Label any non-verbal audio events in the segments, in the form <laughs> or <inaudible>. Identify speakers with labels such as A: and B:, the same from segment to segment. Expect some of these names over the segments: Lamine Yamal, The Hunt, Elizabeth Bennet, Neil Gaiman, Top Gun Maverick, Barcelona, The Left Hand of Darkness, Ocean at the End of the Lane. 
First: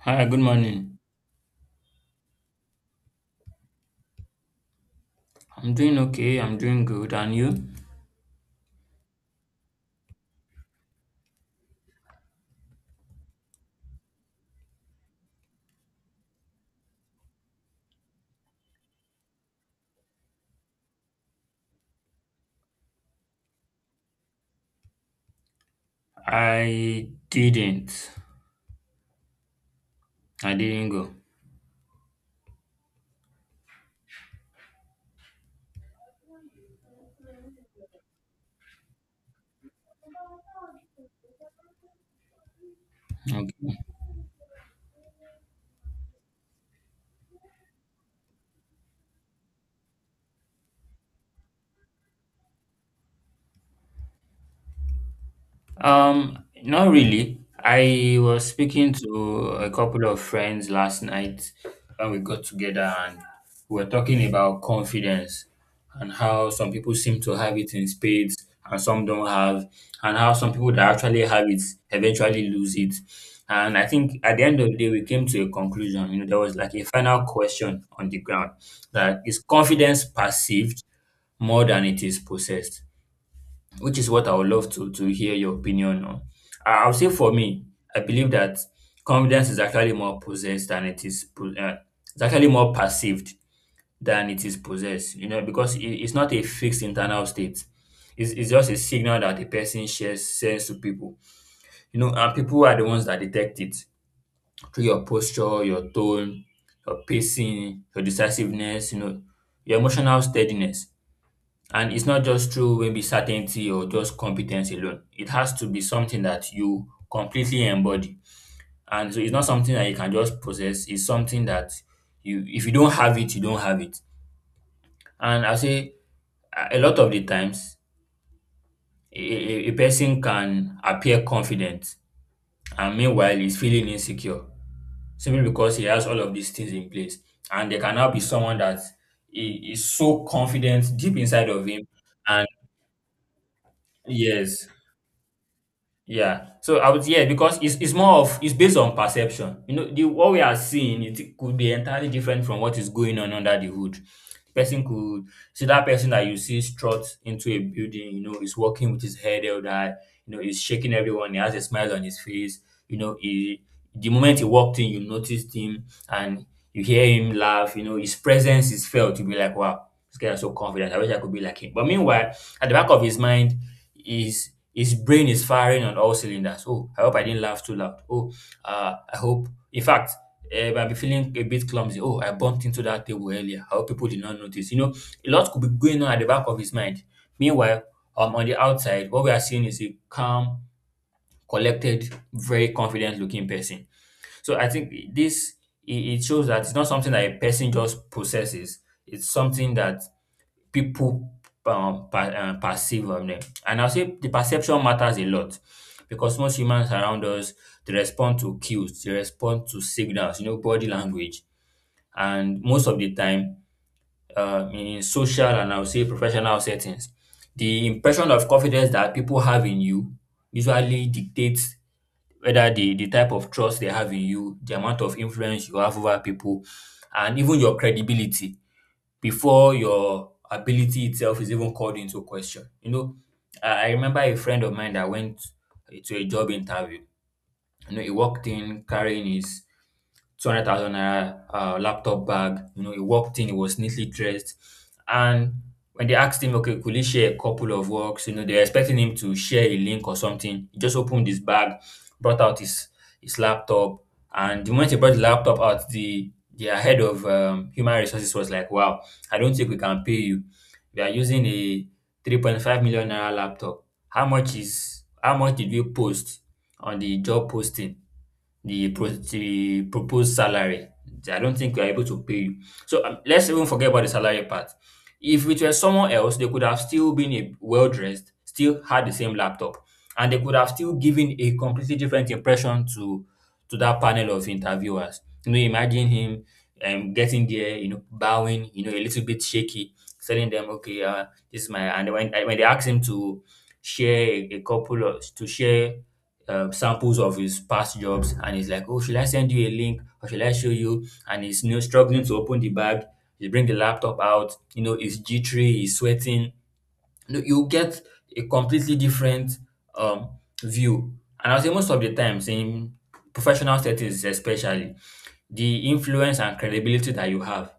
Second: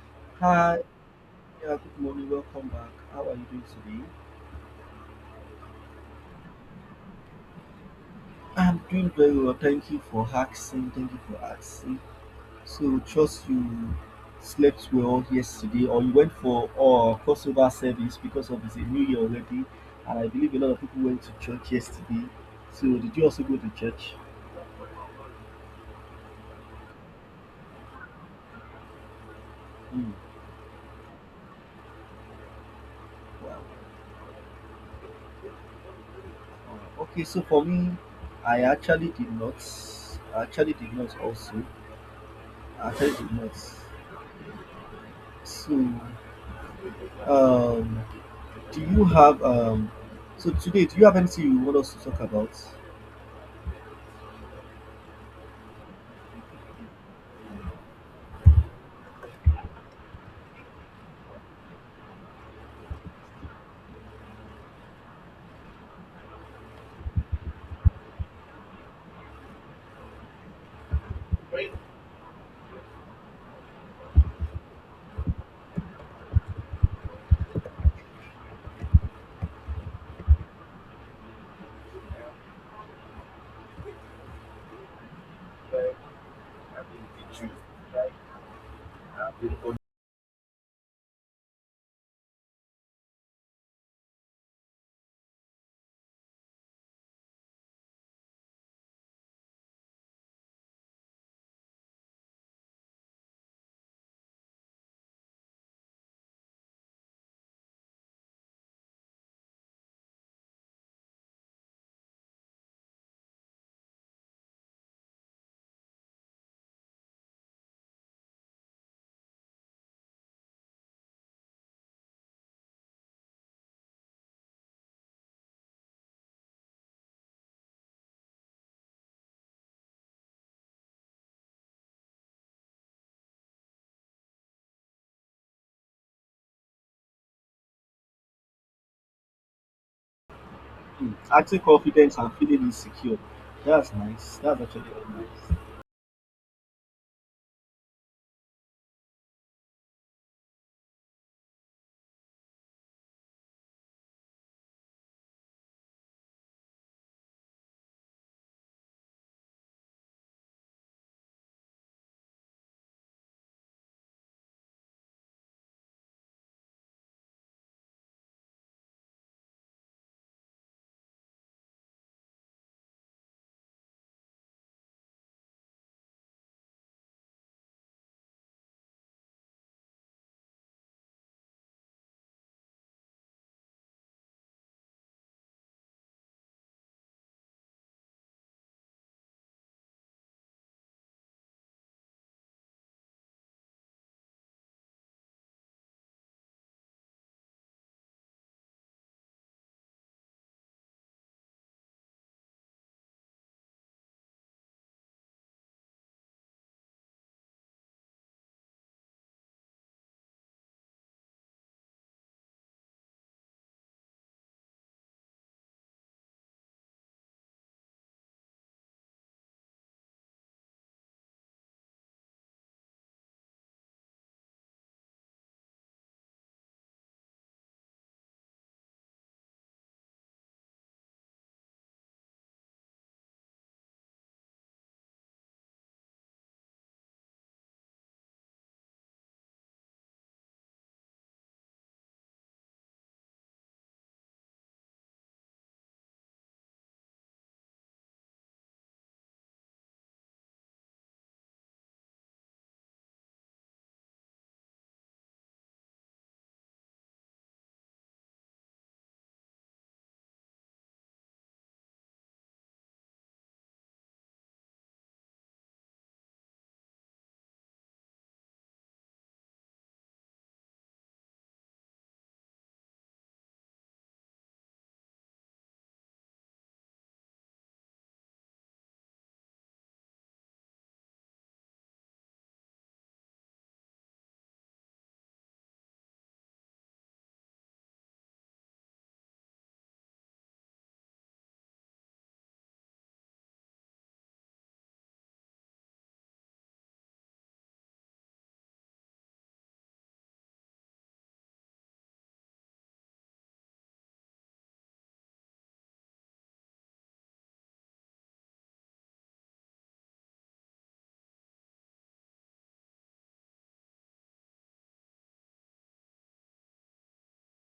A: Hi, good
B: Hi,
A: morning.
B: yeah, good morning, welcome back. How are you doing today?
A: I'm doing okay. I'm doing good. And you?
B: I'm doing very well, thank you for asking, thank you for asking. So, trust you slept well yesterday, or you went for crossover service because of it's a new year already, and I believe a lot of people went to church yesterday. So, did you also go to church?
A: I didn't.
B: Hmm,
A: I didn't go.
B: wow. Okay, so for me, I actually did not. I actually did not also. I actually did
A: Okay.
B: not. So, um, Do you have um? So today, do you have anything you want us to talk about?
A: Not really. I was speaking to a couple of friends last night when we got together and we were talking about confidence and how some people seem to have it in spades and some don't have, and how some people that actually have it eventually lose it. And I think at the end of the day, we came to a conclusion. There was like a final question on the ground that is confidence perceived more than it is possessed? Which is what I would love to hear your opinion on. I'll say for me, I believe that confidence is actually more possessed than it is it's actually more perceived than it is possessed. You know, because it's not a fixed internal state. It's just a signal that a person shares sends to people. You know, and people are the ones that detect it through your posture, your tone, your pacing, your decisiveness. You know, your emotional steadiness, and it's not just through maybe certainty or just competence alone. It has to be something that you completely embody. And so it's not something that you can just possess. It's something that you, if you don't have it, you don't have it. And I say a lot of the times, a person can appear confident and meanwhile is feeling insecure simply because he has all of these things in place. And there can now be someone that is so confident
B: Hmm.
A: deep inside
B: Acting
A: of him.
B: confident and
A: And
B: feeling insecure. That's nice. That's
A: yes,
B: actually very nice.
A: yeah. So I would, yeah, because it's more of it's based on perception. You know, the what we are seeing, it could be entirely different from what is going on under the hood. Person could see that person that you see struts into a building, you know, is walking with his head held high, you know, he's shaking everyone, he has a smile on his face, you know, he the moment he walked in, you noticed him, and you hear him laugh, you know, his presence is felt. You'll be like, wow. This guy is so confident. I wish I could be like him. But meanwhile, at the back of his mind, his brain is firing on all cylinders. Oh, I hope I didn't laugh too loud. Oh, I hope. In fact, I'll be feeling a bit clumsy. Oh, I bumped into that table earlier. I hope people did not notice. You know, a lot could be going on at the back of his mind. Meanwhile, on the outside, what we are seeing is a calm, collected, very confident-looking person. So I think this it shows that it's not something that a person just possesses. It's something that people perceive on them. And I'll say the perception matters a lot because most humans around us, they respond to cues, they respond to signals, you know, body language, and most of the time, in social and I'll say professional settings, the impression of confidence that people have in you usually dictates whether the type of trust they have in you, the amount of influence you have over people, and even your credibility before your ability itself is even called into question. You know, I remember a friend of mine that went to a job interview. You know, he walked in carrying his 200,000 naira laptop bag. You know, he walked in, he was neatly dressed, and when they asked him, okay, could he share a couple of works? You know, they're expecting him to share a link or something. He just opened his bag, brought out his laptop, and the moment he brought the laptop out, the head of human resources was like, "Wow, I don't think we can pay you. We are using a 3.5 million naira laptop. How much is how much did you post on the job posting?" The proposed salary. I don't think we are able to pay you. So let's even forget about the salary part. If it were someone else, they could have still been a well dressed, still had the same laptop, and they could have still given a completely different impression to that panel of interviewers. You know, imagine him getting there, you know, bowing, you know, a little bit shaky, telling them, "Okay, this is my." And when they asked him to share a couple of to share samples of his past jobs, and he's like, oh, should I send you a link or should I show you? And he's, you know, struggling to open the bag. He bring the laptop out, you know, he's jittery, he's sweating. You know, you get a completely different um, view. And I say most of the times in professional settings, especially, the influence and credibility that you have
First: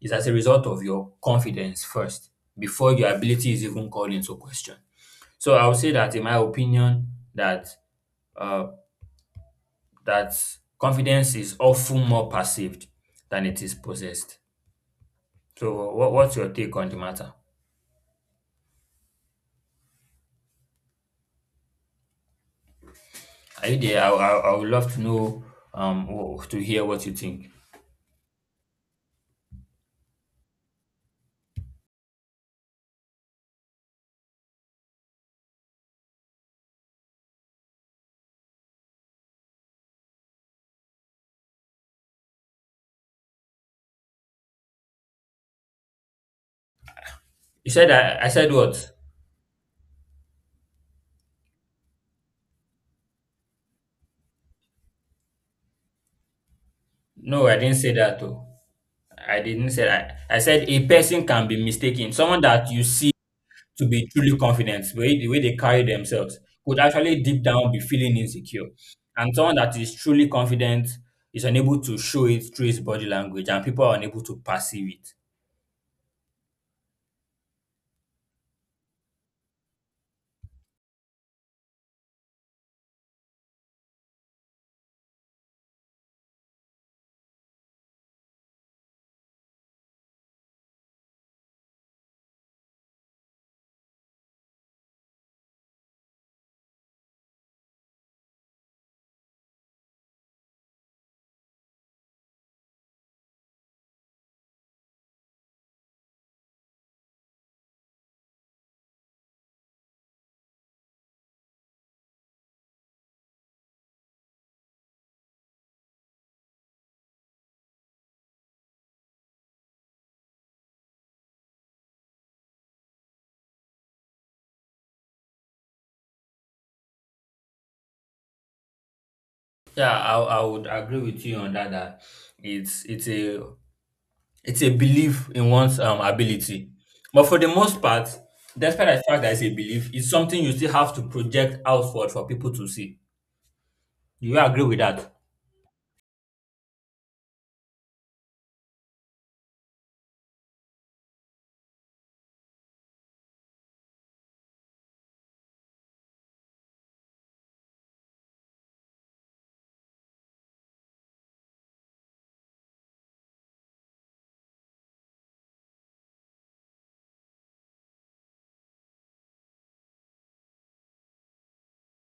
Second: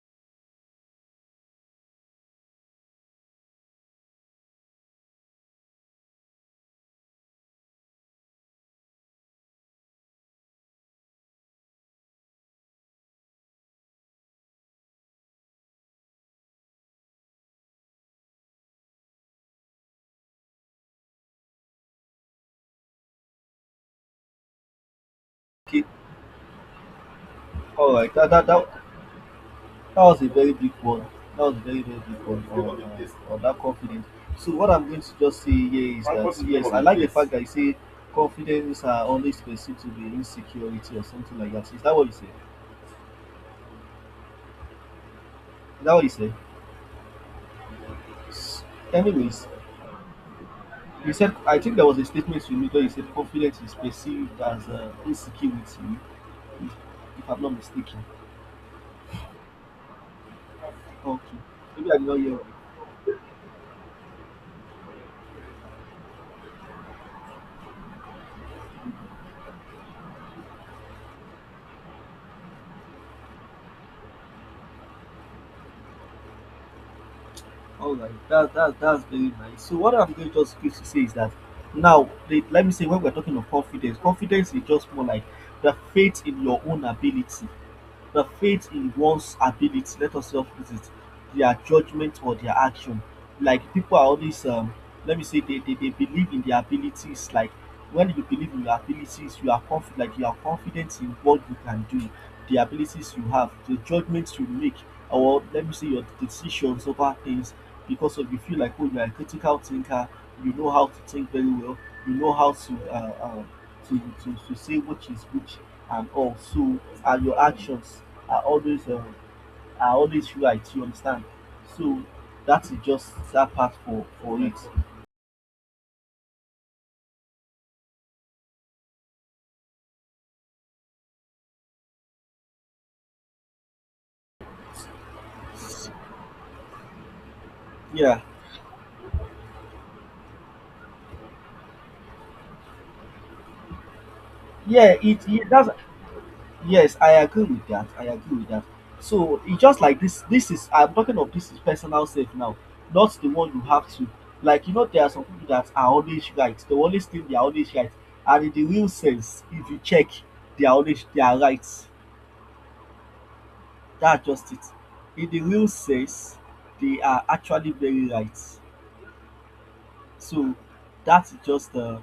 A: is as a result of your confidence first, before your ability is even called into question. So I would say that, in my opinion, that uh, that confidence is often more perceived than it is possessed. So, what's your take on the matter? Are you there? I would love to know,
B: Okay.
A: to hear what you think.
B: All right. That was a very big one. That was a very big one on that confidence. So what I'm going to just say here is that yes, I like the fact that you say confidence are always perceived to be insecurity or something like that. Is that what you say? Is that what you say?
A: You said I said
B: S-
A: what?
B: Anyways, you said, I think there was a statement you made where you said confidence is perceived as insecurity, if, if I'm
A: No,
B: not
A: I didn't say
B: mistaken.
A: that. Though. I didn't say that. I said a person
B: Okay,
A: can be
B: maybe I did
A: mistaken.
B: not hear
A: Someone
B: you.
A: that you see to be truly confident, the way they carry themselves, could actually deep down be feeling insecure. And someone that is truly confident is unable to show it through his body language, and people are unable to perceive it.
B: All right, that's very nice. So, what I'm going just going to say is that now, let me say, when we're talking of confidence, confidence is just more like the faith in your own ability. The faith in one's ability, let us just put it, their judgment or their action. Like people are always let me say they believe in their abilities. Like when you believe in your abilities, you are confident, like you are confident in what you can do, the abilities you have, the judgments you make, or let me say your decisions over things because of you feel like, oh, you are a critical thinker, you know how to think very well, you know how to to say which is which and all. So and your actions are always are always right. You understand? So that is just that part for it.
A: Yeah, I would agree with you on that. That it's a it's a belief in one's ability, but for the most part,
B: Yeah,
A: despite the fact that it's a belief, it's something you still have to project outward for people to see. Do you agree with
B: yeah.
A: that?
B: It that's yes, I agree with that. I agree with that. So it's just like this. This is I'm talking of, this is personal safe now, not the one you have to. Like you know, there are some people that are always right. They always think they are always right, and in the real sense, if you check, they are right. That's just it. In the real sense, they are actually very right. So that's just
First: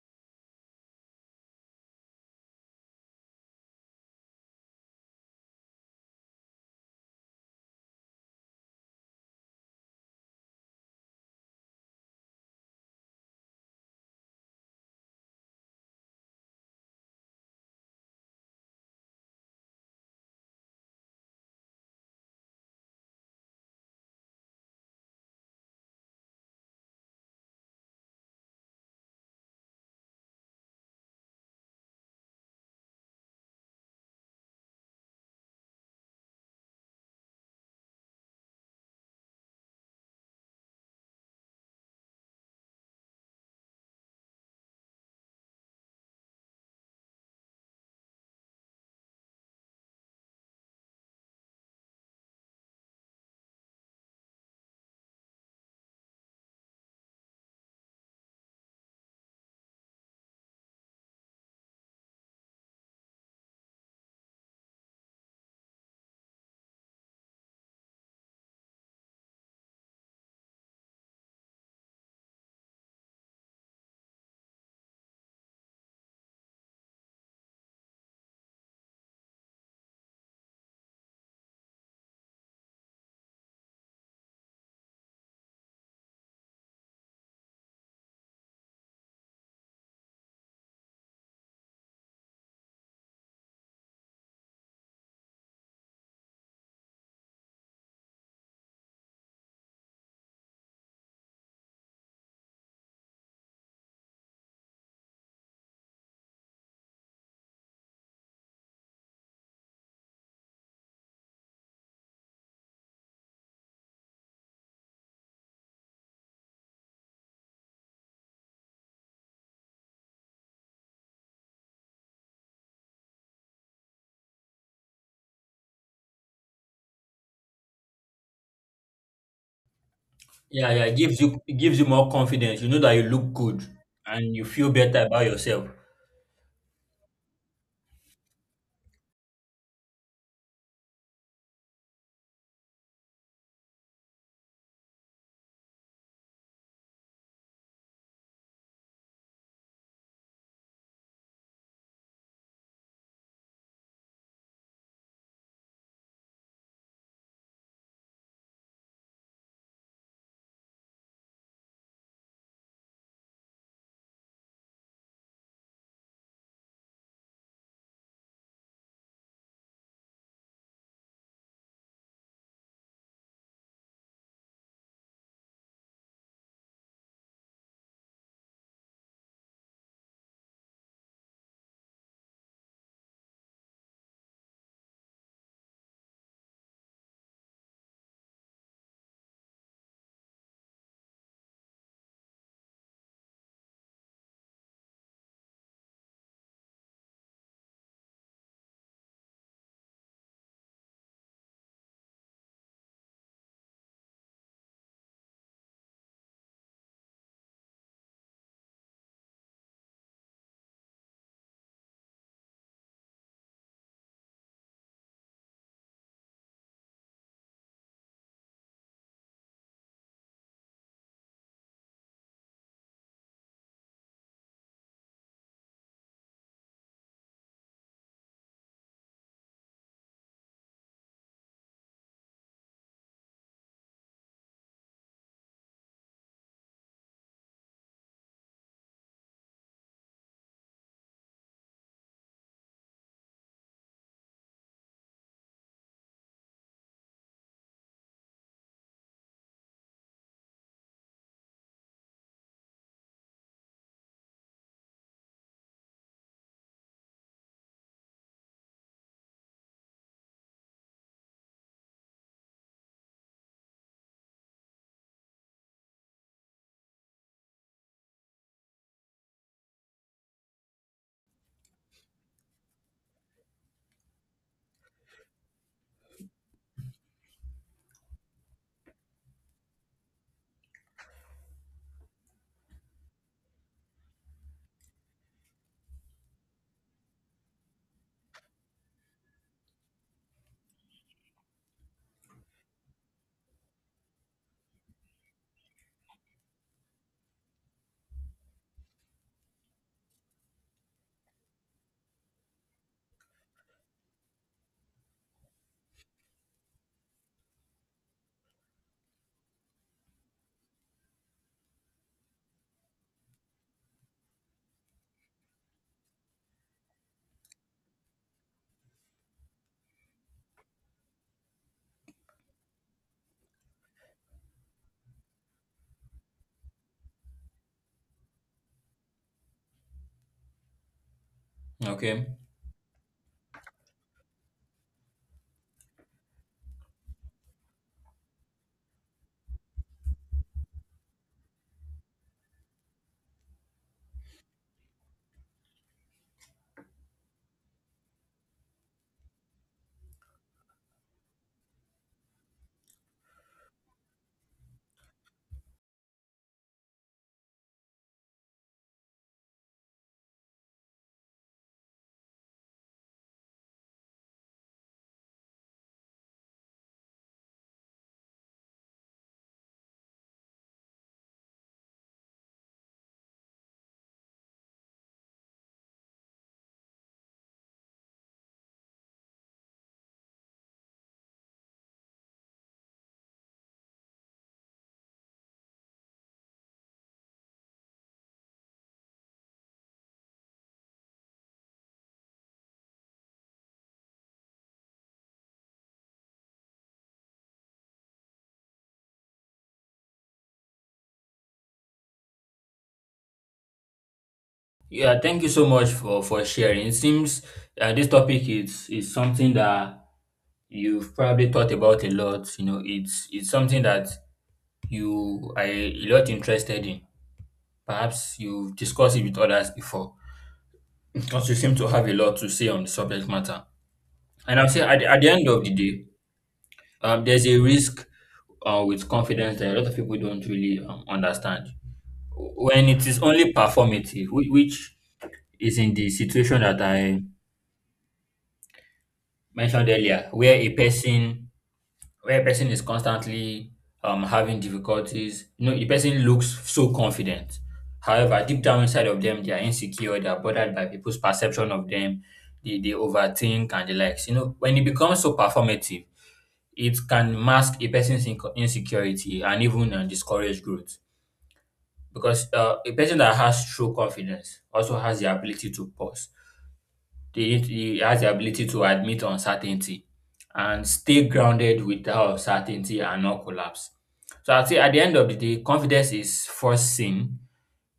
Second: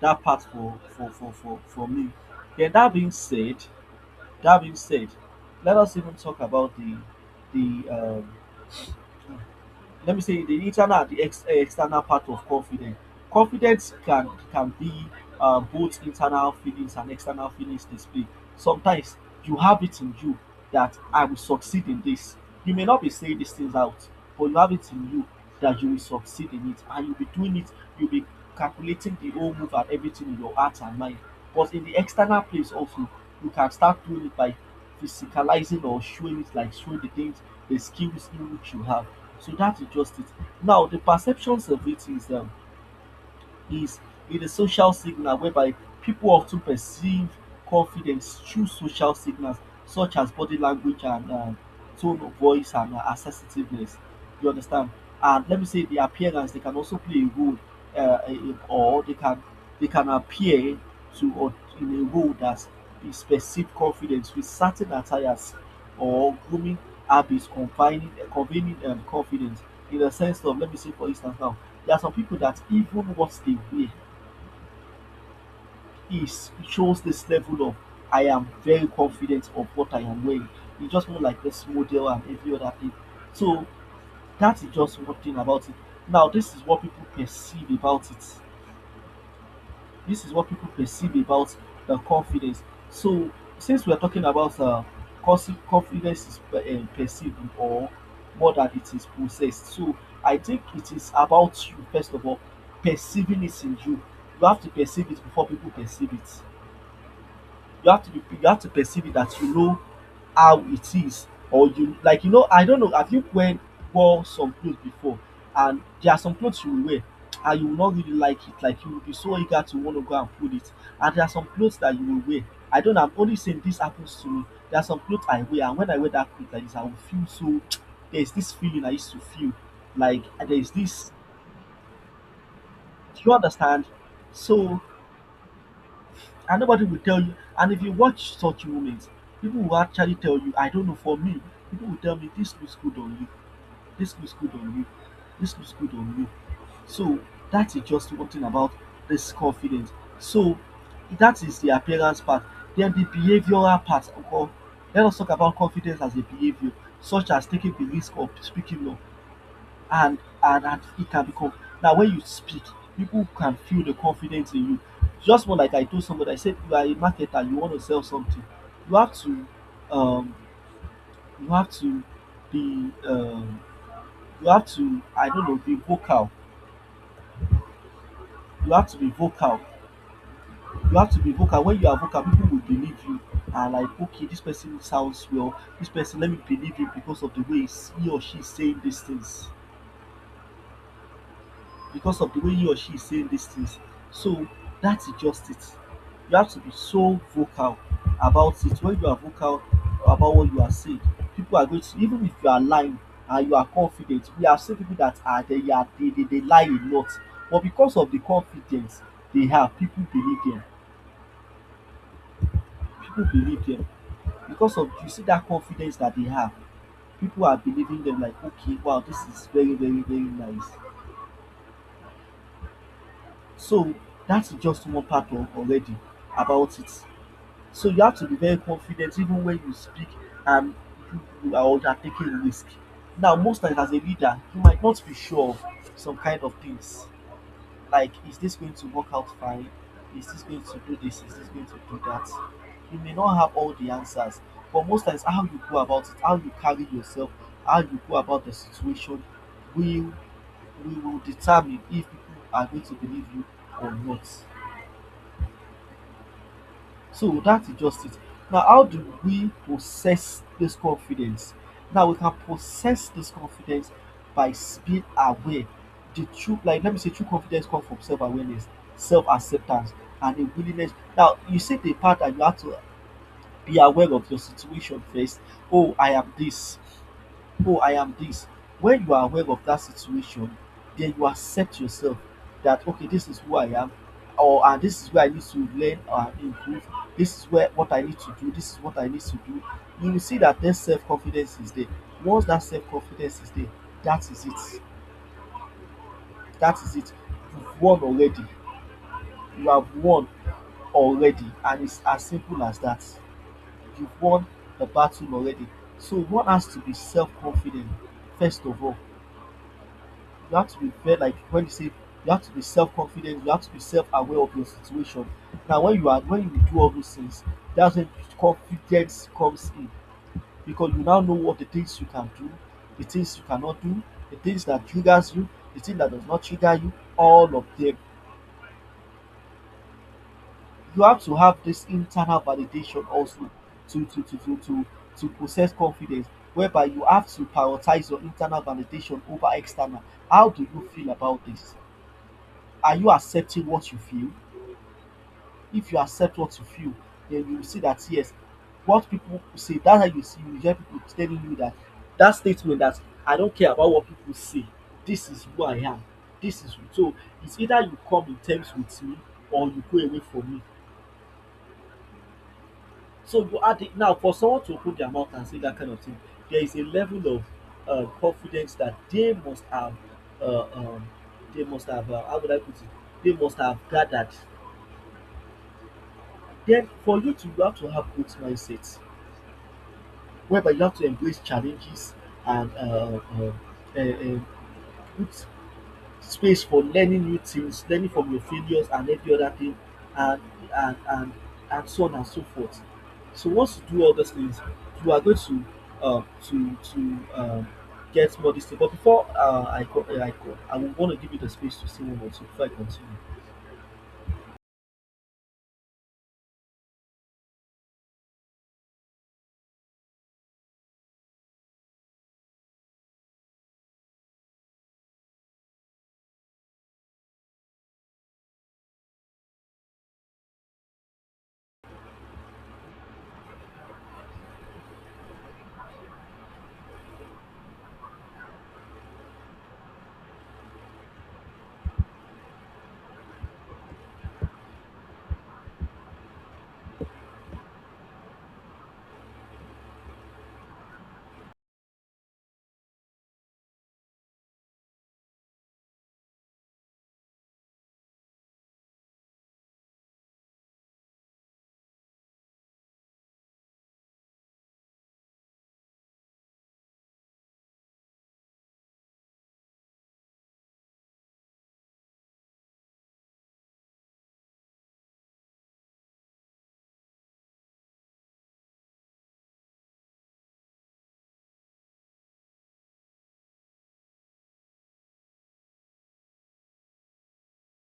B: that part for me. Then that being said, that being said, let us even talk about the let me say the internal and the external part of confidence. Confidence can be both internal feelings and external feelings displayed. Sometimes you have it in you that I will succeed in this. You may not be saying these things out, but you have it in you that you will succeed in it, and you'll be doing it, you'll be calculating the whole move and everything in your heart and mind. But in the external place also, you can start doing it by physicalizing or showing it, like showing the things, the skills in which you have. So that is just it. Now the perceptions of it is is it a social signal, whereby people often perceive confidence through social signals such as body language and tone of voice and assertiveness. You understand? And let me say the appearance, they can also play a role, or they can appear to or in a role that is perceived confidence with certain attires or grooming habits, convening confidence. In the sense of, let me say, for instance now, there are some people that even what they wear is shows this level of I am very confident of what I am wearing. It's just more like this model and every other thing. So that is just one thing about it. Now this is what people perceive about it. This is what people perceive about the confidence. So, since we are talking about confidence is perceived or more than it is possessed, so I think it is about you first of all perceiving it in you. You have to perceive it before people perceive it. You have to perceive it, that you know how it is, or you, like, you know, I don't know, have you when wore some clothes before, and there are some clothes you wear and you will not really like it, like you will be so eager to want to go and put it. And there are some clothes that you will wear, I don't know, I'm only saying this happens to me, there are some clothes I wear, and when I wear that clothes like this, I will feel so <tsk> there's this feeling I used to feel, like there is
A: Yeah, yeah. It
B: this,
A: gives you, it gives you more confidence. You know that you
B: do you
A: look good
B: understand?
A: and you feel
B: So
A: better about yourself.
B: and nobody will tell you. And if you watch such moments, people will actually tell you, I don't know, for me, people will tell me, this looks good on you, this looks good on you, this looks good on you. So that is just one thing about this confidence. So that is the appearance part. Then the behavioral part. Or let us talk about confidence as a behavior, such as taking the risk of speaking up, and it can become, now when you speak, people can feel the confidence in you. Just more like I told somebody, I said, you are a marketer, you want to sell something, you have to um you have to be you have to, I don't know, be vocal. You have to be vocal. You have to be vocal. When you are vocal, people will believe you, and like, okay, this person sounds well, this person, let me believe him, because of the way he or she is saying these things, because of the way he or she is saying these things. So that is just it. You have to be so vocal about it. When you are vocal about what you are saying, people are going to, even if you are lying and you are confident, we have seen people that are they they lie a lot, but because of the confidence they have, people believe them. People believe them because of, you see that confidence that they have. People are believing them, like okay, wow, this is very nice. So that's just one part of already about it. So you have to be very confident even when you speak, and you are undertaking risk. Now most times as a leader, you might not be sure of some kind of things, like is this going to work out fine, is this going to do this, is this going to do that. You may not have all the answers, but most times how you go about it, how you carry yourself, how you go about the situation, will we will determine if people are going to believe you or not. So that is just it. Now, how do we possess this confidence? Now, we can possess this confidence by being aware. The true, like, let me say, true confidence comes from self awareness, self acceptance, and a willingness. Now, you said the part that you have to be aware of your situation first. Oh, I am this oh, I am this. When you are aware of that situation, then you accept yourself, that okay, this is who I am, or and this is where I need to learn or improve. This is where what I need to do, this is what I need to do. You will see that, then self-confidence is there. Once that self-confidence is there, that is it. that is it you've won already. you have won and it's as simple as that. You've won the battle already. So one has to be self-confident first of all. You have to be very, like, when you say you have to be self-confident, you have to be self-aware of your situation. Now when you are, when you do all those things, that's when confidence comes in, because you now know what the things you can do, the things you cannot do, the things that triggers you, the thing that does not trigger you, all of them. You have to have this
A: Okay.
B: internal validation also to to to to to, to possess confidence, whereby you have to prioritize your internal validation over external. How do you feel about this? Are you accepting what you feel? If you accept what you feel, then you will see that yes, what people say, that's how you see, you hear people telling you that, that statement that I don't care about what people say, this is who I am, this is who. So it's either you come in terms with me or you go away from me. So you add it now for someone to open their mouth and say that kind of thing, there is a level of confidence that they must have. uh, um, they must have, how would I put it? They must have gathered. Then for you to, you have to have growth mindset, whereby you have to embrace challenges and, uh, uh, put space for learning new things, learning from your failures and every other thing, and and and and so on and so forth. So once you do all those things, you are going to, uh, to to um, get more this. But before, I will want to give you the space to say one more two before I continue.
A: Yeah. Thank you so much for sharing. It seems this topic is something that you've probably thought about a lot. You know, it's something that you are a lot interested in. Perhaps you've discussed it with others before because you seem to have a lot to say on the subject matter. And I'll say at, at the end of the day, there's a risk with confidence that a lot of people don't really understand. When it is only performative, which is in the situation that I mentioned earlier, where a person is constantly having difficulties. You know, the person looks so confident. However, deep down inside of them, they are insecure, they are bothered by people's perception of them, they overthink and the likes. You know, when it becomes so performative, it can mask a person's insecurity and even discourage growth. Because a person that has true confidence also has the ability to pause. He has the ability to admit uncertainty and stay grounded with that uncertainty and not collapse. So I'd say at the end of the day, confidence is first seen,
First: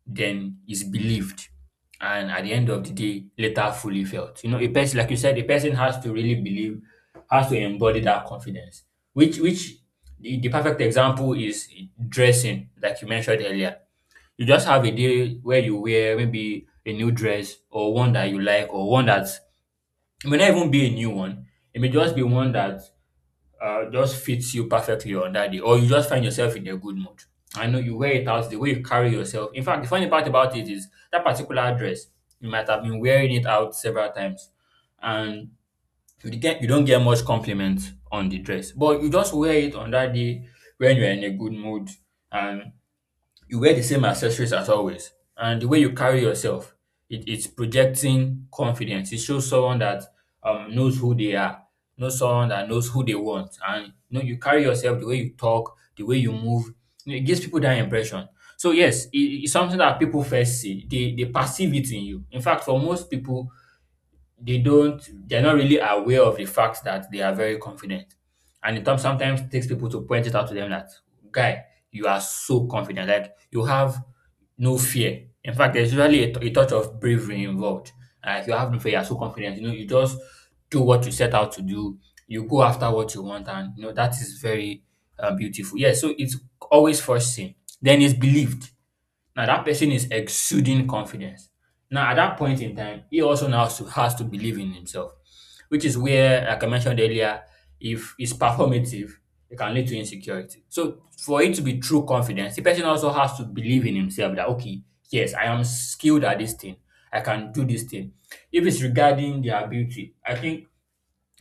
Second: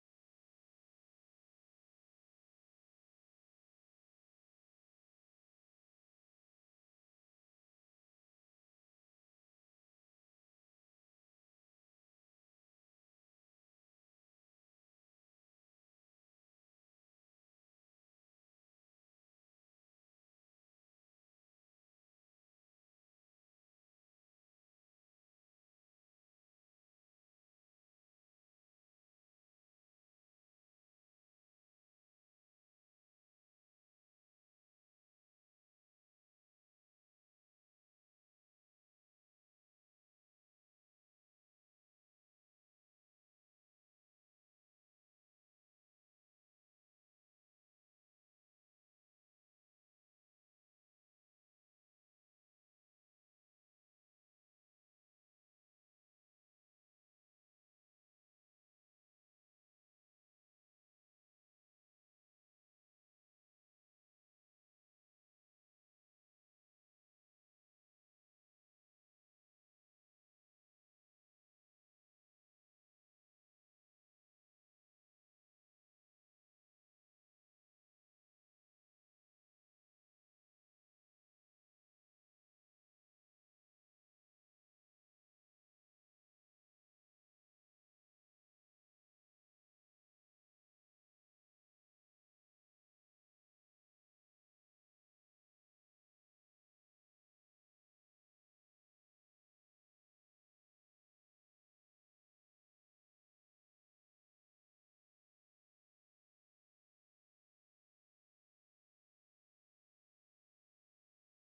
A: then is believed, and at the end of the day, later fully felt. You know, a person, like you said, a person has to really believe, has to embody that confidence. Which, which, the perfect example is dressing, like you mentioned earlier. You just have a day where you wear maybe a new dress or one that you like or one that it may not even be a new one. It may just be one that just fits you perfectly on that day, or you just find yourself in a good mood. I know you wear it out, the way you carry yourself. In fact, the funny part about it is that particular dress, you might have been wearing it out several times, and you don't get much compliment on the dress, but you just wear it on that day when you're in a good mood, and you wear the same accessories as always, and the way you carry yourself, it's projecting confidence. It shows someone that knows who they are, knows someone that knows who they want, and you know, you carry yourself, the way you talk, the way you move. You know, it gives people that impression. So yes, it's something that people first see. They perceive it in you. In fact, for most people, they're not really aware of the fact that they are very confident and sometimes takes people to point it out to them that guy, you are so confident, like you have no fear. In fact, there's usually a touch of bravery involved. Like you have no fear, you're so confident, you know, you just do what you set out to do. You go after what you want, and you know that is very beautiful, yeah. So it's always first seen, then it's believed. Now that person is exuding confidence. Now at that point in time, he also now has to believe in himself, which is where, like I mentioned earlier, if it's performative, it can lead to insecurity. So for it to be true confidence, the person also has to believe in himself that, okay, yes, I am skilled at this thing. I can do this thing. If it's regarding their beauty, I think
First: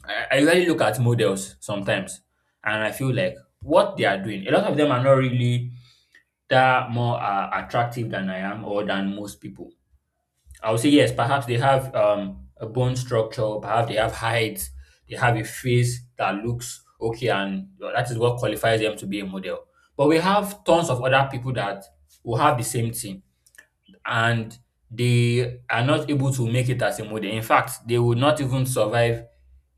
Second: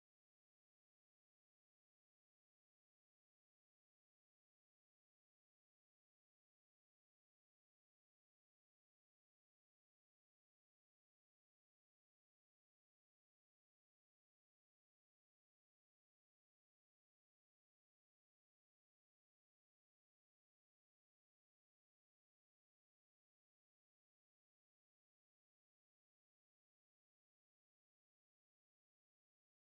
A: I really look at models sometimes and I feel like what they are doing. A lot of them are not really that more attractive than I am or than most people. I would say yes, perhaps they have a bone structure, perhaps they have height, they have a face that looks okay, and well, that is what qualifies them to be a model. But we have tons of other people that will have the same thing and they are not able to make it as a model. In fact, they would not even survive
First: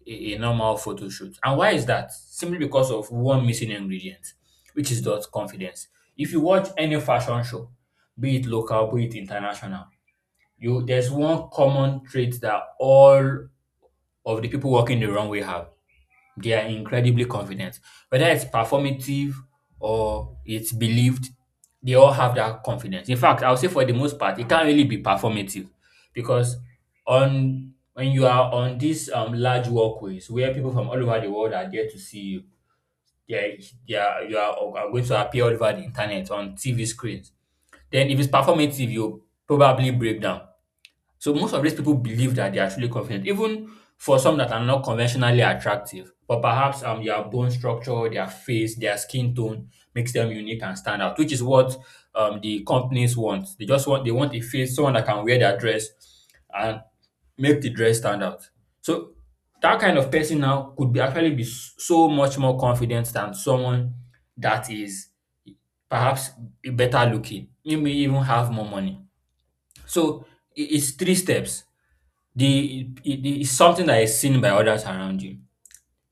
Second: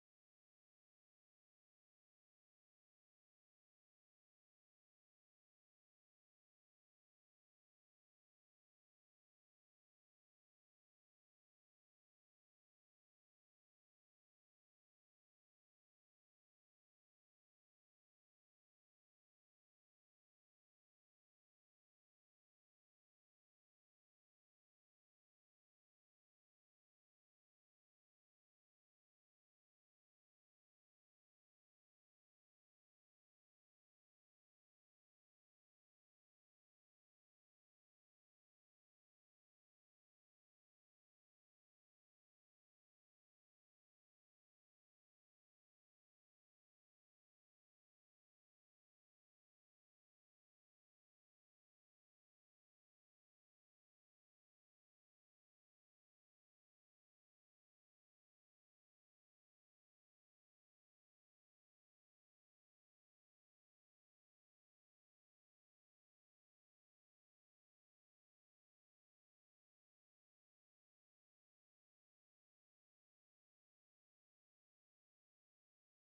A: a normal photo shoot. And why is that? Simply because of one missing ingredient, which is that confidence. If you watch any fashion show, be it local, be it international, you there's one common trait that all of the people walking the runway have. They are incredibly confident. Whether it's performative or it's believed, they all have that confidence. In fact, I'll say for the most part, it can't really be performative because on when you are on these large walkways where people from all over the world are there to see you, they are, they are, you are going to appear all over the internet on TV screens. Then if it's performative, you probably break down. So most of these people believe that they are truly confident, even for some that are not conventionally attractive, but perhaps their bone structure, their face, their skin tone makes them unique and stand out, which is what the companies want. They just want a face, someone that can wear their dress and make the dress stand out. So that kind of person now could be so much more confident than someone that is perhaps better looking, maybe even have more money. So it's three steps. It's something that is seen by others around you.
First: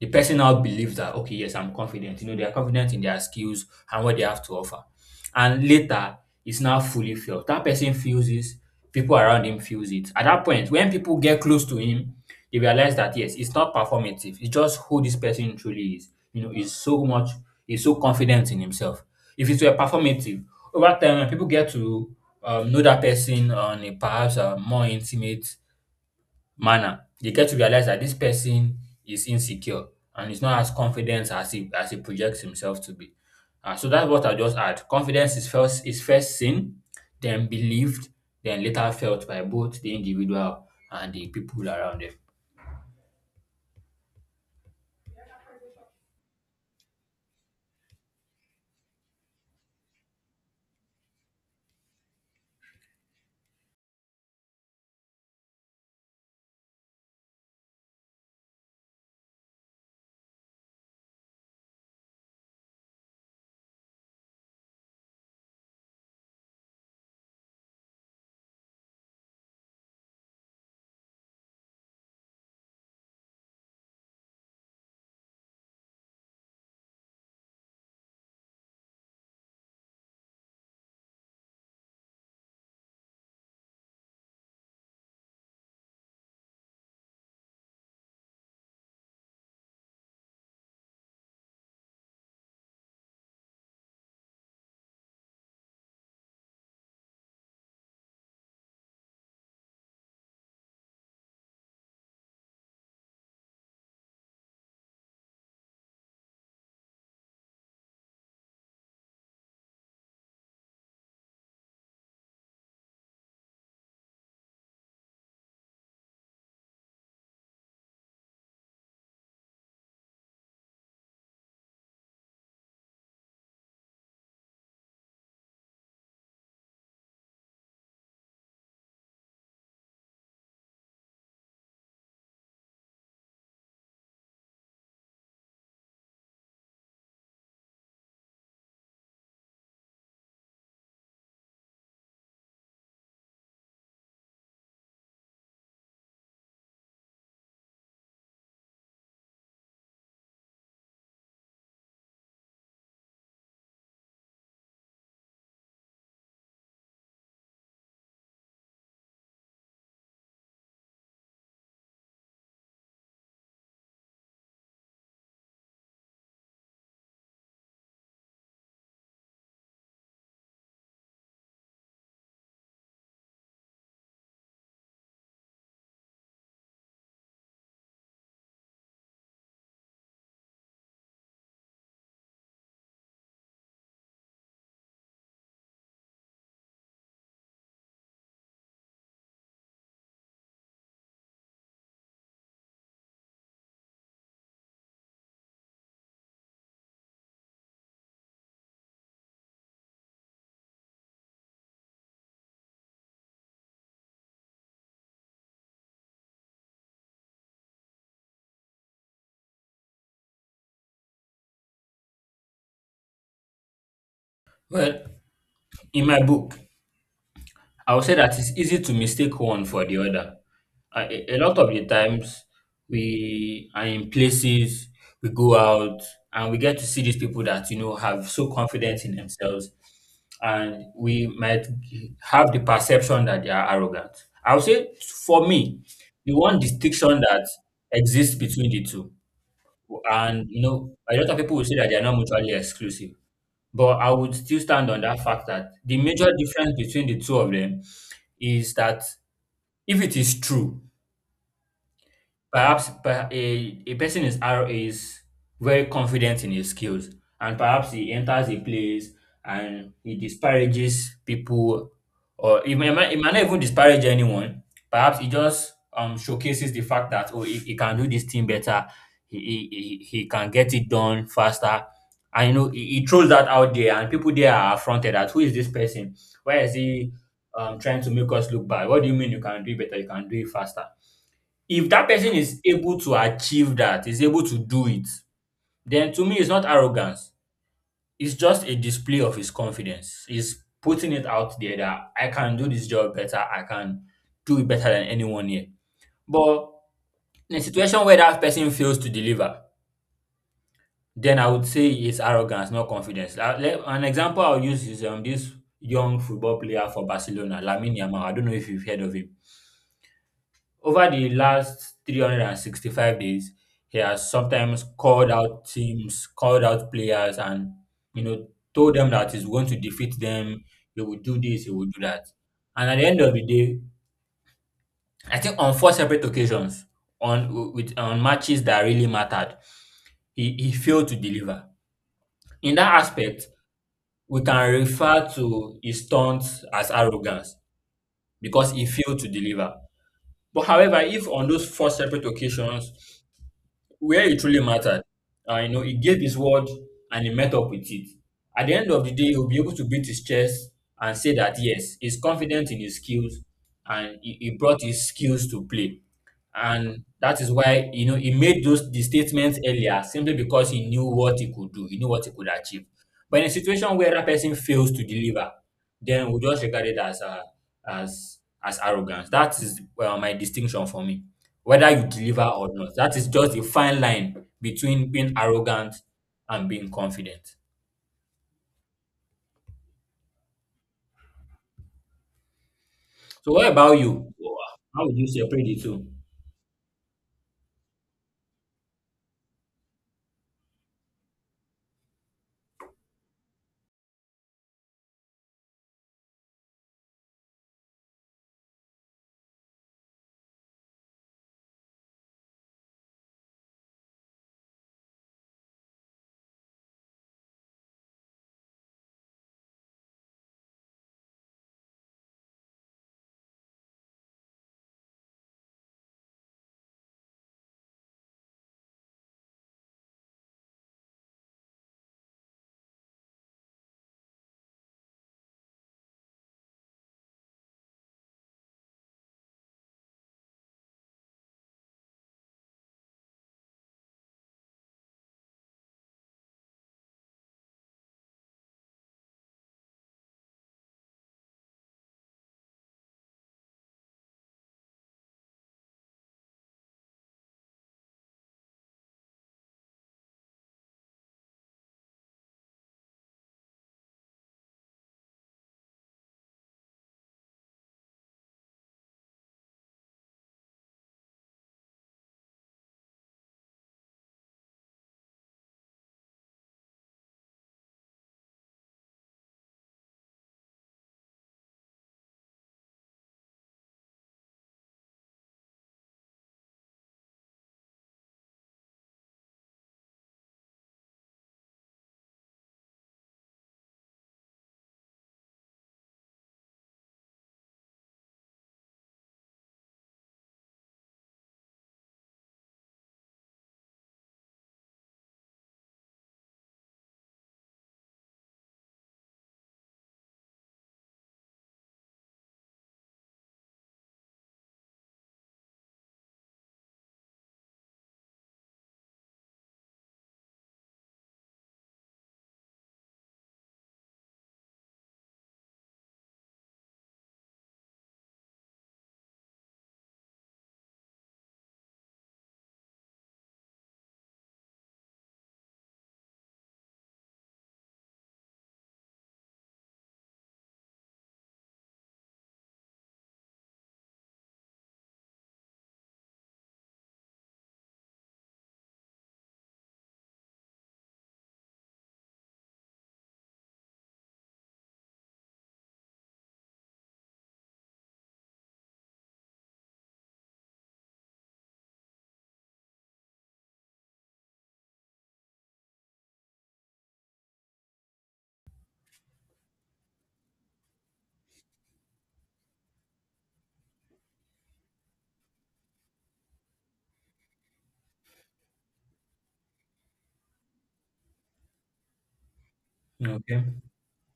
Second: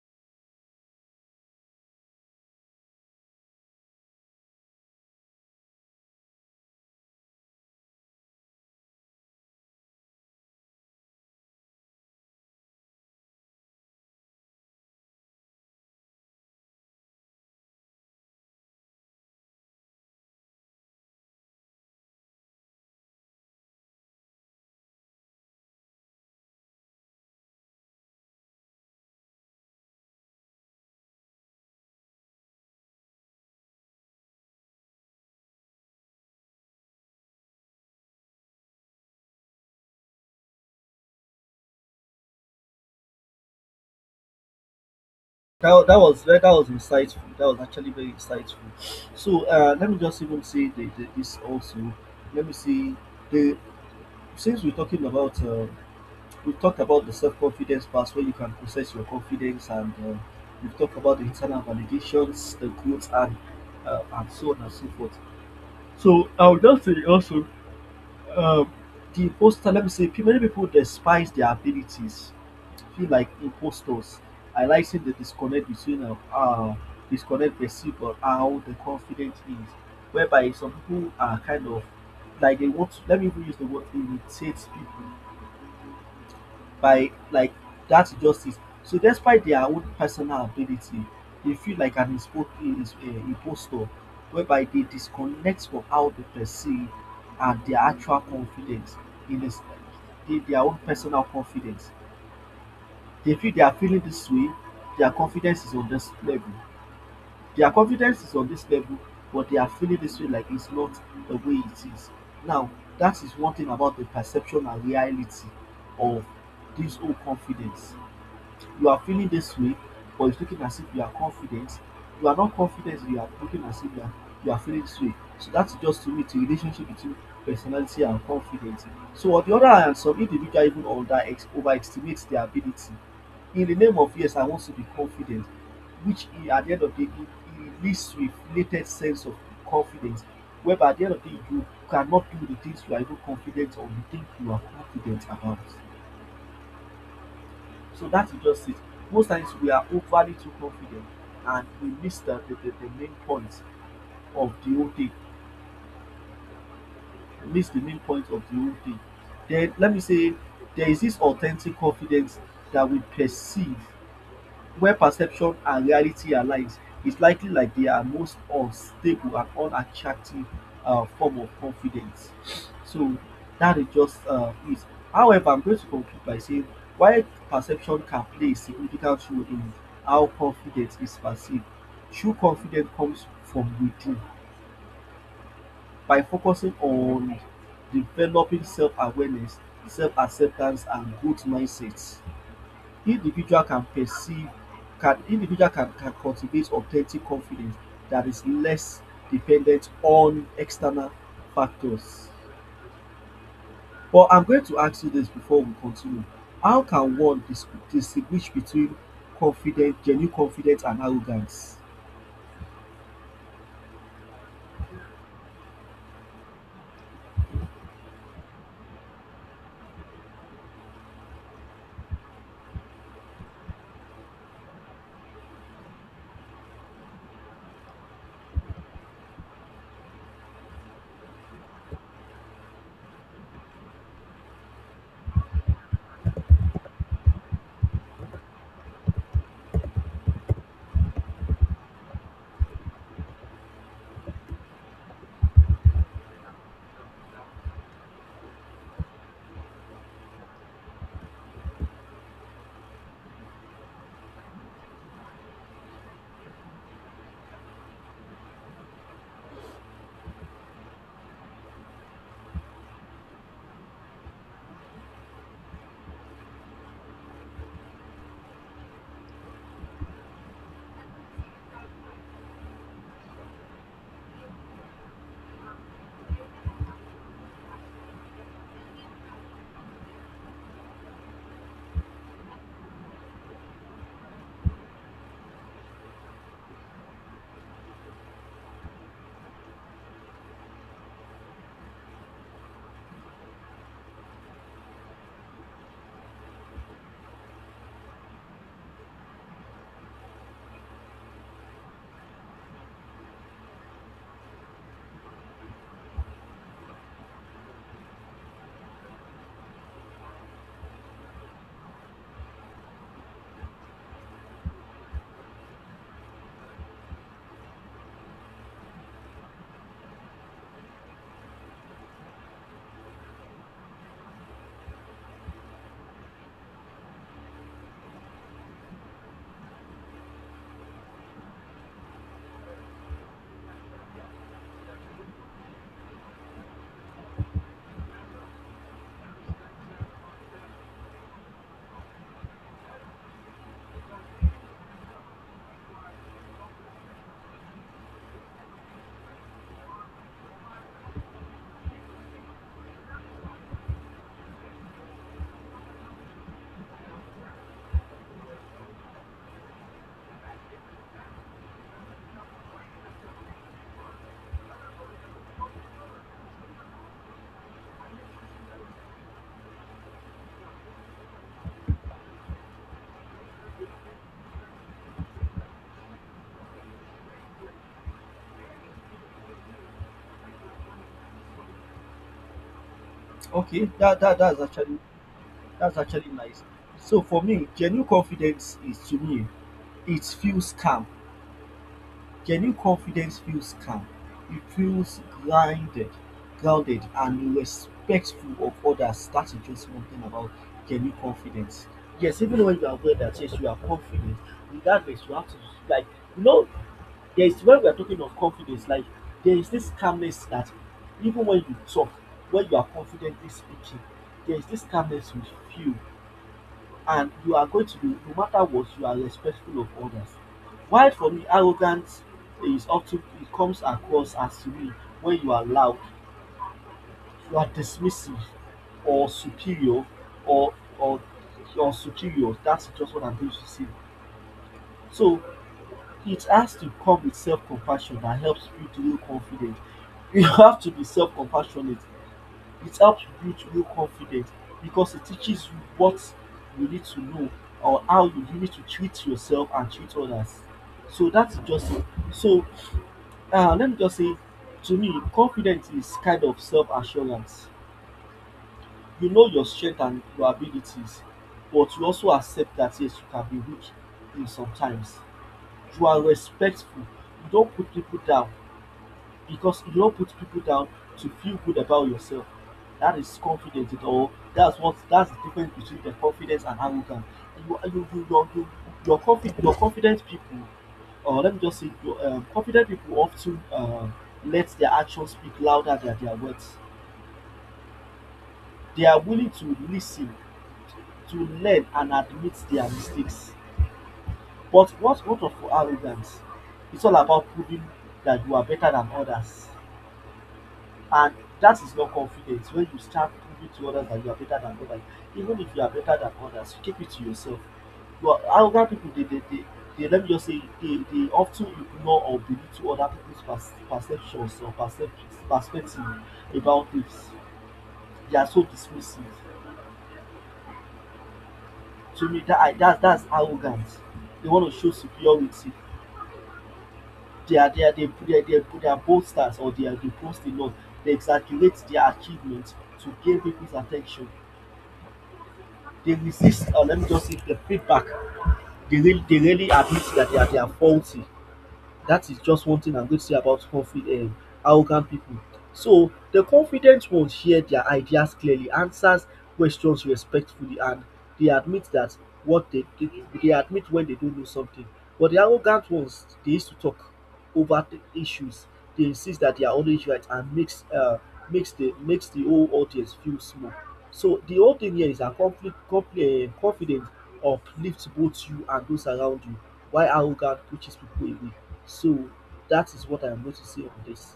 A: The person now believes that, okay, yes, I'm confident. You know, they are confident in their skills and what they have to offer. And later, it's now fully felt. That person feels this. People around him feels it. At that point, when people get close to him, they realize that yes, it's not performative. It's just who this person truly is. You know, he's so confident in himself. If it's were performative, over time, when people get to know that person on a perhaps more intimate manner, they get to realize that this person is insecure and is not as confident as he projects himself to be. So that's what I just add. Confidence is first seen, then believed, then later felt by both the individual and the people around them.
B: That was insightful. That was actually very insightful. So let me just even say this also. Let me see, the, since we're talking about, we talked about the self confidence part where you can process your confidence and, we've talked about the internal validations, the growth, and so on and so forth. So I'll just say also, uh, the imposter, let me say, many people despise their abilities, feel like imposters, highlighting the disconnect between, disconnect perceived or how the confident is, whereby some people are kind of like they want to, let me even use the word irritate people by like that justice. So despite their own personal ability, they feel like an impostor, whereby they disconnect from how they perceive and their actual confidence in this, in their own personal confidence. They feel, they are feeling this way, their confidence is on this level. Their confidence is on this level, but they are feeling this way like it's not the way it is. Now, that is one thing about the perception and reality of this whole confidence. You are feeling this way, but it's looking as if you are confident. You are not confident, you are looking as if you are, you are feeling this way. So that's just, to me, the relationship between personality and confidence. So on the other hand, some individual even under ex overestimate their ability in the name of yes, I want to be confident, which e at the end of the day e e leads to a inflated sense of confidence whereby at the end of the day you cannot do the things you are even confident or you think you are confident about. So that is just it. Most times we are overly too confident and we miss the main point of the whole thing. We miss the main point of the whole thing. Then let me say there is this authentic confidence that we perceive where perception and reality aligns, is likely like they are most unstable and unattractive form of confidence. So that is just, it. However, I'm going to conclude by saying why perception can play a significant role in how confidence is perceived. True confidence comes from within. By focusing on developing self awareness, self acceptance, and growth mindsets, individual can perceive, can individual can cultivate authentic confidence that is less dependent on external factors. But I'm going to ask you this before we continue. How can one distinguish between confident, genuine confidence and arrogance?
A: Well, in my book, I would say that it's easy to mistake one for the other. A lot of the times we are in places, we go out, and we get to see these people that you know have so confidence in themselves, and we might have the perception that they are arrogant. I would say for me, the one distinction that exists between the two, and you know, a lot of people will say that they are not mutually exclusive. But I would still stand on that fact that the major difference between the two of them is that if it is true, perhaps a person is very confident in his skills, and perhaps he enters a place and he disparages people, or he might not even disparage anyone. Perhaps he just showcases the fact that, oh, he can do this thing better, he can get it done faster, and you know he throws that out there, and people there are affronted at, who is this person? Why is he trying to make us look bad? What do you mean you can do it better? You can do it faster? If that person is able to achieve that, is able to do it, then to me it's not arrogance. It's just a display of his confidence. He's putting it out there that I can do this job better, I can do it better than anyone here. But in a situation where that person fails to deliver, then I would say it's arrogance, not confidence. An example I'll use is this young football player for Barcelona, Lamine Yamal. I don't know if you've heard of him. Over the last 365 days, he has sometimes called out teams, called out players, and you know, told them that he's going to defeat them, he will do this, he will do that. And at the end of the day, I think on four separate occasions, on matches that really mattered, he failed to deliver. In that aspect, we can refer to his taunts as arrogance because he failed to deliver. But however, if on those four separate occasions where it truly mattered. You know, he gave his word and he met up with it. At the end of the day, he'll be able to beat his chest and say that yes, he's confident in his skills and he brought his skills to play. And that is why you know he made those the statements earlier simply because he knew what he could do, he knew what he could achieve. But in a situation where that person fails to deliver, then we just regard it as as as arrogance. That is, well, my distinction for me, whether you deliver or not. That is just a fine line between being arrogant and being confident. So what
B: Okay,
A: about you?
B: that's actually,
A: How would you separate the
B: that's
A: two?
B: actually nice. So for me, genuine confidence is, to me, it feels calm. Genuine confidence feels calm, it feels grounded, grounded and respectful of others. That is just one thing about genuine confidence. Yes, even when you are aware that yes, you are confident, regardless, you have to, like, you know, there is, when we are talking of confidence, like there is this calmness that even when you talk, when you are confidently speaking, there is this calmness you feel, and you are going to be, no matter what, you are respectful of others. While for me arrogance is of ten, it comes across as mean when you are loud, you are dismissive or superior, or or or superior. That's just what I'm going to say. So it has to come with self-compassion that helps build real confidence. You <laughs> have to be self-compassionate. It helps build real confidence because it teaches you what you need to know or how you need to treat yourself and treat others. So that is just it. So, ah, let me just say, to me confidence is kind of self assurance. You know your strength and your abilities, but you also accept that yes, you can be weak in sometimes. You are respectful, you don put pipu down because you don't put people down to feel good about yourself. That is confidence at all. That's what, that's the difference between the confidence and arrogance. You you you you you, your confident people, or let me just say your, confident people often, let their actions speak louder than their words. They are willing to listen, to learn and admit their mistakes. But what's, what of arrogance? It's all about proving that you are better than others, and that is not confidence. When you start proving to others that you are better than others, even if you are better than others, you keep it to yourself. But arrogant people dey dey dey dey let me just say dey dey of ten ignore or belittle other people's pers perceptions or percep perspective about things. They are so dismissive, to me that, I that that's arrogance. They want to show superiority. They are boasters, or they are, they boast a lot. They exaggerate their achievement to gain people's at ten tion. They resist, or let me just say, the feedback. They really admit that they are faulty. That is just one thing I'm going to say about confident, arrogant people. So the confident ones share their ideas clearly, answers questions respectfully, and they admit that what they they, they admit when they don't know something. But the arrogant ones, they used to talk over the issues. They insist that they are always right and makes, makes the, makes the whole audience feel small. So the whole thing here is that conflict conflict confidence uplifts both you and those around you, while arrogance pushes people away. So that is what I'm going to
A: Okay.
B: say on this.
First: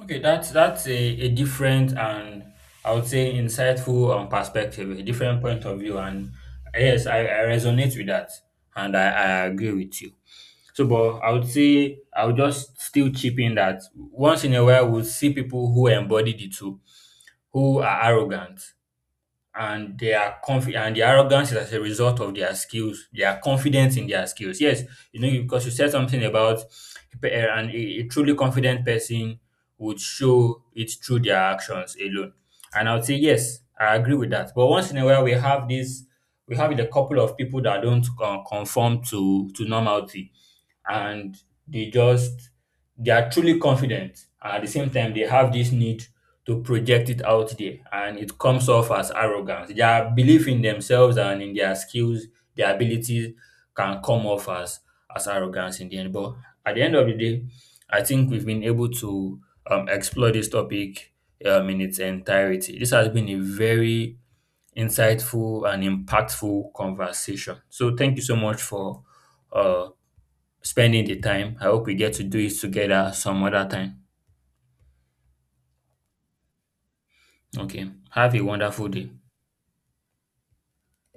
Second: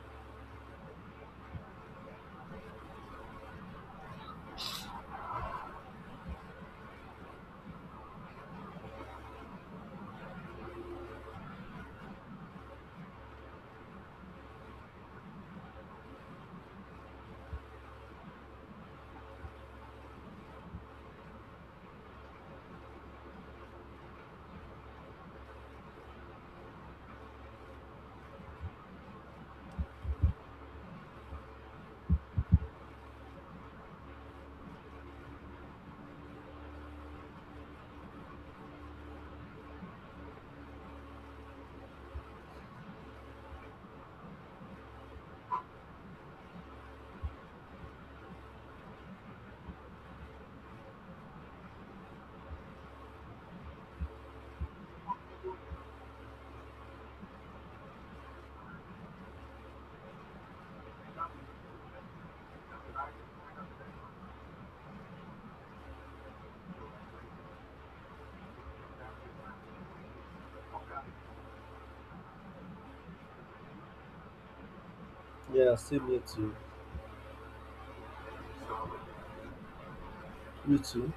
A: Okay, that's a different and I would say insightful perspective, a different point of view. And yes, I resonate with that and I agree with you. So but I would say I would just still chip in that once in a while we'll see people who embody the two, who are arrogant and they are confi and their arrogance is as a result of their skills. They are confident in their skills. Yes, you know, because you said something about pe- eh, and a truly confident person would show it through their actions alone. And I would say yes, I agree with that. But once in a while, we have this, we have a couple of people that don't conform to normality, and they just, they are truly confident, and at the same time they have this need to project it out there, and it comes off as arrogance. Their belief in themselves and in their skills, their abilities, can come off as arrogance in the end. But at the end of the day, I think we've been able to explore this topic in its entirety. This has been a very insightful and impactful conversation, so thank you so much for uh, spending the time. I hope we get to do it together some other time.
B: Yeah, same here too.
A: Okay. Have a wonderful day.
B: You too.